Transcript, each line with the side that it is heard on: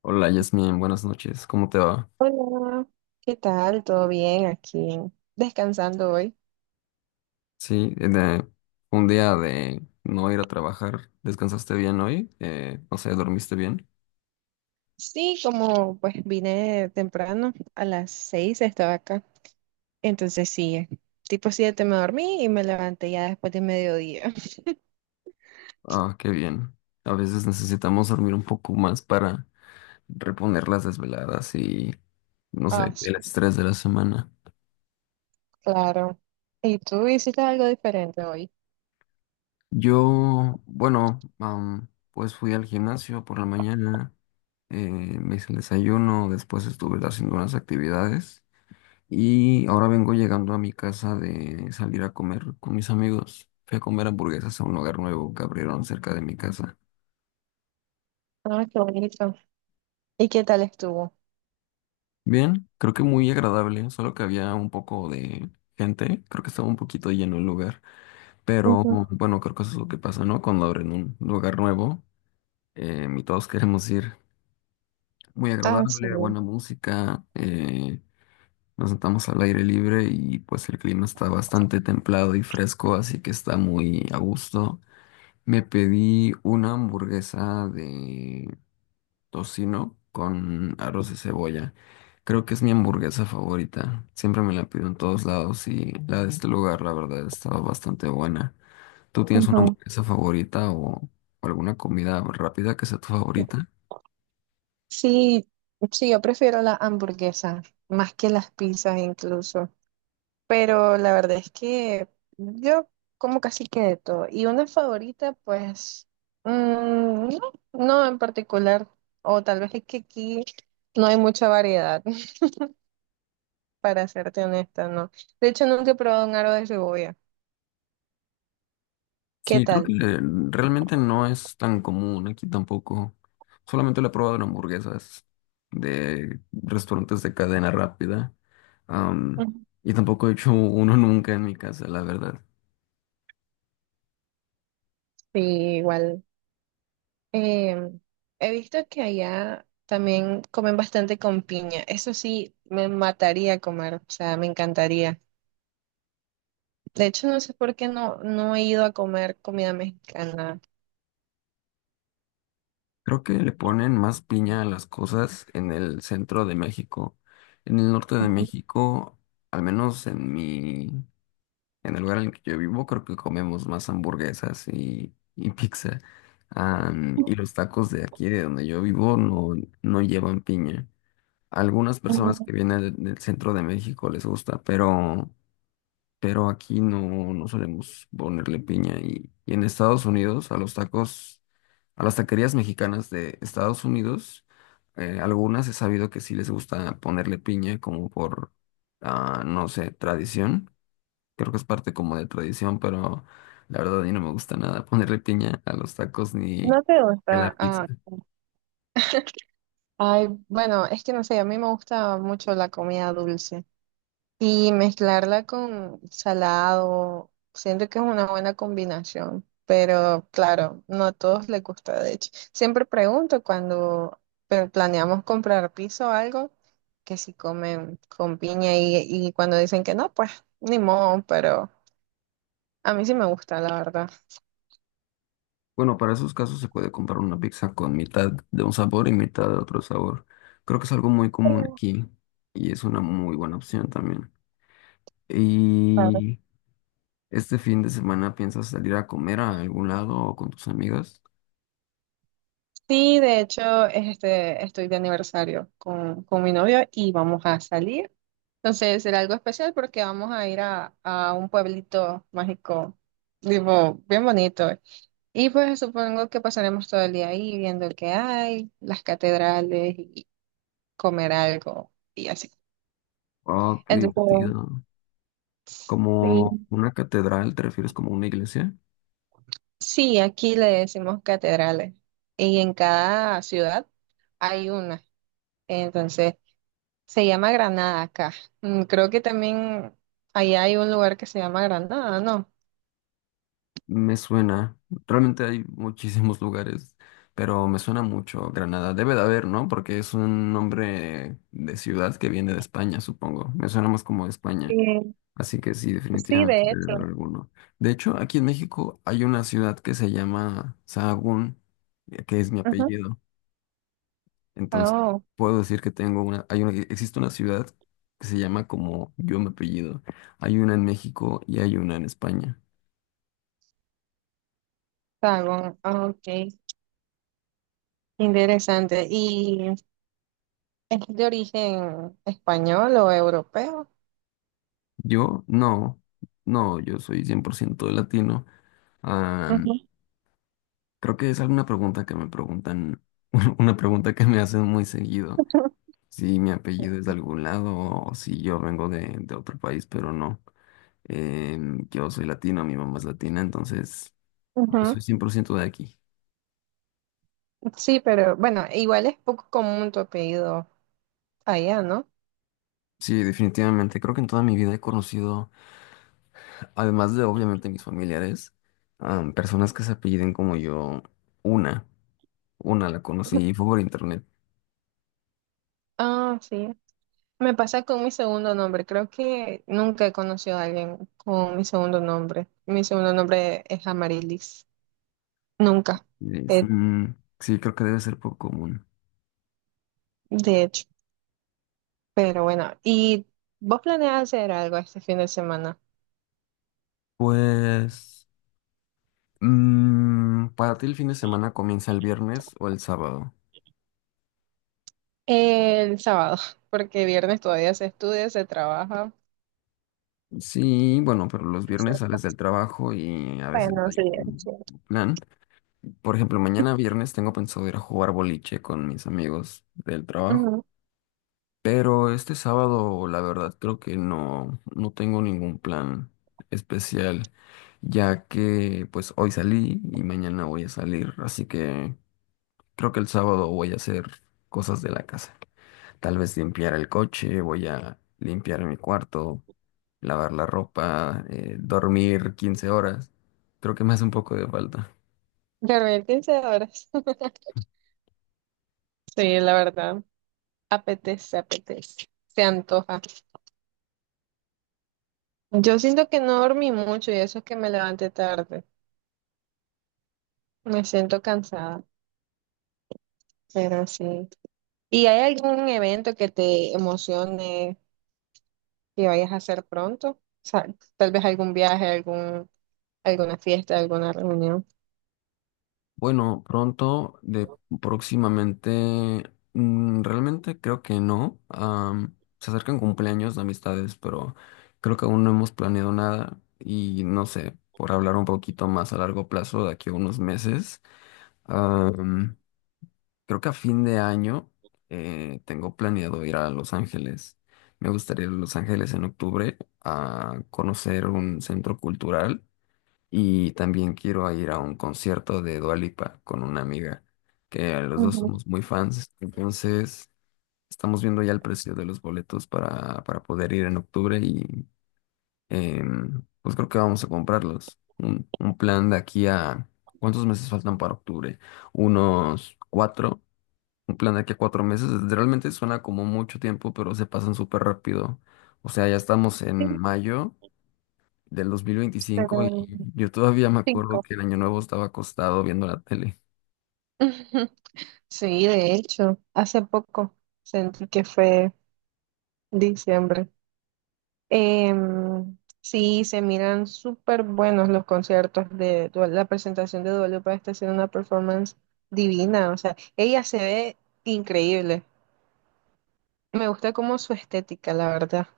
left: Hola Yasmin, buenas noches, ¿cómo te va?
right: Hola, ¿qué tal? ¿Todo bien aquí? Descansando hoy.
left: Sí, eh, de- un día de no ir a trabajar, ¿descansaste bien hoy? ¿Dormiste bien?
right: Sí, como pues vine temprano, a las 6 estaba acá. Entonces sí, tipo 7 me dormí y me levanté ya después de mediodía.
left: Ah, qué bien. A veces necesitamos dormir un poco más para reponer las desveladas no
right: Ah,
left: sé,
right: sí,
left: el estrés de la semana.
right: claro. ¿Y tú hiciste algo diferente hoy?
left: Yo, bueno, pues fui al gimnasio por la mañana, me hice el desayuno, después estuve haciendo unas actividades. Y ahora vengo llegando a mi casa de salir a comer con mis amigos. Fui a comer hamburguesas a un lugar nuevo que abrieron cerca de mi casa.
right: Ah, qué bonito. ¿Y qué tal estuvo?
left: Bien, creo que muy agradable, solo que había un poco de gente. Creo que estaba un poquito lleno el lugar. Pero
right: Ujú.
left: bueno, creo que eso es lo que pasa, ¿no? Cuando abren un lugar nuevo, y todos queremos ir. Muy
right: Ah, sí.
left: agradable, buena música. Nos sentamos al aire libre y pues el clima está bastante templado y fresco, así que está muy a gusto. Me pedí una hamburguesa de tocino con arroz de cebolla. Creo que es mi hamburguesa favorita. Siempre me la pido en todos lados y la de este lugar, la verdad, estaba bastante buena. ¿Tú tienes una
right: Ujú.
left: hamburguesa favorita o alguna comida rápida que sea tu favorita?
right: Sí, sí, yo prefiero la hamburguesa, más que las pizzas incluso. Pero la verdad es que yo como casi que de todo. Y una favorita, pues, mm, no en particular. O tal vez es que aquí no hay mucha variedad, para serte honesta, ¿no? De hecho, nunca he probado un aro de cebolla. ¿Qué
left: Sí, creo que
right: tal?
left: realmente no es tan común aquí tampoco. Solamente lo he probado en hamburguesas de restaurantes de cadena rápida. Am,
right: Ujú.
left: y tampoco he hecho uno nunca en mi casa, la verdad.
right: Sí, igual. Em, He visto que allá también comen bastante con piña. Eso sí, me mataría comer, o sea, me encantaría. De hecho, no sé por qué no he ido a comer comida mexicana.
left: Creo que le ponen más piña a las cosas en el centro de México. En el norte de México, al menos en mi En el lugar en el que yo vivo, creo que comemos más hamburguesas y pizza. Y los tacos de aquí, de donde yo vivo, no llevan piña. Algunas personas que vienen del centro de México les gusta, pero aquí no solemos ponerle piña. Y en Estados Unidos, a los tacos, a las taquerías mexicanas de Estados Unidos, algunas he sabido que sí les gusta ponerle piña, como no sé, tradición. Creo que es parte como de tradición, pero la verdad a mí no me gusta nada ponerle piña a los tacos ni
right: ¿No te
left: a la
right: gusta?
left: pizza.
right: Ah, ay, bueno, es que no sé, a mí me gusta mucho la comida dulce y mezclarla con salado, siento que es una buena combinación, pero claro, no a todos les gusta, de hecho. Siempre pregunto cuando planeamos comprar piso o algo, que si comen con piña y cuando dicen que no, pues ni modo, pero a mí sí me gusta, la verdad.
left: Bueno, para esos casos se puede comprar una pizza con mitad de un sabor y mitad de otro sabor. Creo que es algo muy común aquí y es una muy buena opción también. ¿Y este fin de semana piensas salir a comer a algún lado o con tus amigas?
right: Sí, de hecho, este, estoy de aniversario con mi novio y vamos a salir. Entonces será algo especial porque vamos a ir a un pueblito mágico, tipo, bien bonito. Y pues supongo que pasaremos todo el día ahí viendo el que hay, las catedrales y comer algo y así.
left: Oh, qué
right: Entonces,
left: divertido. ¿Como
right: sí,
left: una catedral? ¿Te refieres como una iglesia?
right: sí, aquí le decimos catedrales y en cada ciudad hay una. Entonces, se llama Granada acá. Mm, creo que también allá hay un lugar que se llama Granada, ¿no?
left: Me suena. Realmente hay muchísimos lugares, pero me suena mucho Granada. Debe de haber, ¿no? Porque es un nombre de ciudad que viene de España, supongo. Me suena más como de España.
right: Eh,
left: Así que sí,
right: sí,
left: definitivamente
right: de
left: debe
right: hecho.
left: haber alguno. De hecho, aquí en México hay una ciudad que se llama Sahagún, que es mi
right: Ujú.
left: apellido. Entonces,
right: Oh,
left: puedo decir que tengo una, hay una, existe una ciudad que se llama como yo mi apellido. Hay una en México y hay una en España.
right: Sagún. Ah, ok, interesante. ¿Y es de origen español o europeo?
left: Yo no, No, yo soy 100% latino. Ah,
right: Ujú,
left: creo que es alguna pregunta que me preguntan, una pregunta que me hacen muy seguido, si mi apellido es de algún lado o si yo vengo de otro país, pero no. Yo soy latino, mi mamá es latina, entonces yo
right: ujú.
left: soy 100% de aquí.
right: Sí, pero bueno, igual es poco común tu apellido allá, ¿no?
left: Sí, definitivamente, creo que en toda mi vida he conocido, además de obviamente mis familiares, personas que se apelliden como yo, una, una la conocí y fue por internet.
right: Ah, sí. Me pasa con mi segundo nombre. Creo que nunca he conocido a alguien con mi segundo nombre. Mi segundo nombre es Amarilis. Nunca,
left: Es-
right: eh,
left: mm, sí, creo que debe ser poco común.
right: de hecho. Pero bueno, ¿y vos planeas hacer algo este fin de semana?
left: Pues, para ti el fin de semana comienza el viernes o el sábado.
right: El sábado, porque viernes todavía se estudia, se trabaja.
left: Sí, bueno, pero los viernes sales del
right: Es
left: trabajo y a veces no
right: Bueno, sí,
left: hay
right: es
left: un
right: cierto.
left: plan. Por ejemplo, mañana viernes tengo pensado ir a jugar boliche con mis amigos del trabajo.
right: Ujú.
left: Pero este sábado, la verdad, creo que no tengo ningún plan especial, ya que pues hoy salí y mañana voy a salir, así que creo que el sábado voy a hacer cosas de la casa. Tal vez limpiar el coche, voy a limpiar mi cuarto, lavar la ropa, dormir 15 horas. Creo que me hace un poco de falta.
right: ¿Dormir 15 horas? Sí, la verdad. Apetece, apetece. Se antoja. Yo siento que no dormí mucho y eso es que me levanté tarde. Me siento cansada, pero sí. ¿Y hay algún evento que te emocione, que vayas a hacer pronto? O sea, tal vez algún viaje, algún, alguna fiesta, alguna reunión.
left: Bueno, pronto, de próximamente, realmente creo que no. Se acercan cumpleaños de amistades, pero creo que aún no hemos planeado nada y no sé, por hablar un poquito más a largo plazo, de aquí a unos meses. Creo que a fin de año tengo planeado ir a Los Ángeles. Me gustaría ir a Los Ángeles en octubre a conocer un centro cultural y también quiero a ir a un concierto de Dua Lipa con una amiga, que los dos
right: Ujú,
left: somos muy fans. Entonces, estamos viendo ya el precio de los boletos para poder ir en octubre y pues creo que vamos a comprarlos. Un plan de aquí a... ¿Cuántos meses faltan para octubre? Unos cuatro. Un plan de aquí a cuatro meses realmente suena como mucho tiempo, pero se pasan súper rápido. O sea, ya estamos
right: sí,
left: en mayo del 2025
right: pero
left: y yo todavía me acuerdo
right: cinco.
left: que el año nuevo estaba acostado viendo la tele.
right: Ujú. Sí, de hecho, hace poco sentí que fue diciembre. Sí, se miran súper buenos los conciertos de la presentación de Dua Lipa está haciendo una performance divina. O sea, ella se ve increíble. Me gusta como su estética, la verdad.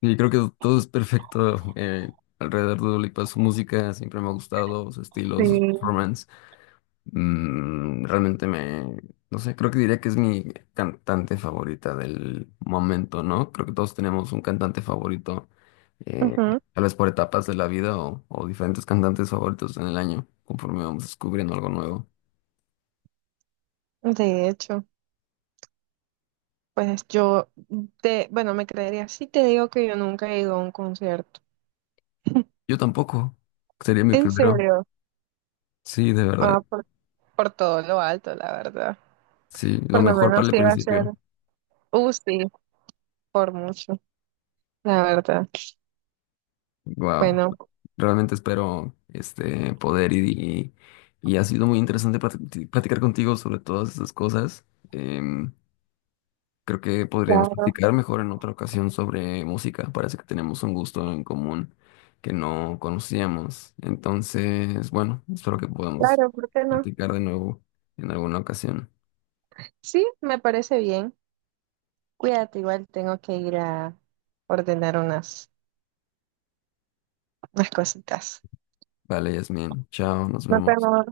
left: Y creo que todo es perfecto alrededor de Dua Lipa. Su música siempre me ha gustado, su estilo, sus
right: Sí.
left: performances. Mm, realmente me, no sé, creo que diría que es mi cantante favorita del momento, ¿no? Creo que todos tenemos un cantante favorito, eh,
right: Ujú,
left: tal vez por etapas de la vida o diferentes cantantes favoritos en el año, conforme vamos descubriendo algo nuevo.
right: de hecho. Pues yo, te, bueno, me creería si te digo que yo nunca he ido a un concierto.
left: Yo tampoco, sería mi
right: ¿En
left: primero.
right: serio?
left: Sí, de
right: Ah,
left: verdad.
right: por todo lo alto, la verdad.
left: Sí, lo
right: Por lo
left: mejor para
right: menos
left: el
right: iba a ser,
left: principio.
right: sí, por mucho, la verdad.
left: Wow,
right: Bueno,
left: realmente espero poder y ha sido muy interesante platicar contigo sobre todas esas cosas. Em, Creo que podríamos
right: claro,
left: platicar mejor en otra ocasión sobre música. Parece que tenemos un gusto en común que no conocíamos. Entonces, bueno, espero que podamos
right: claro, ¿por qué no?
left: platicar de nuevo en alguna ocasión.
right: Sí, me parece bien. Cuídate, igual tengo que ir a ordenar unas cositas.
left: Vale, Yasmin. Chao, nos
right: No
left: vemos.
right: tengo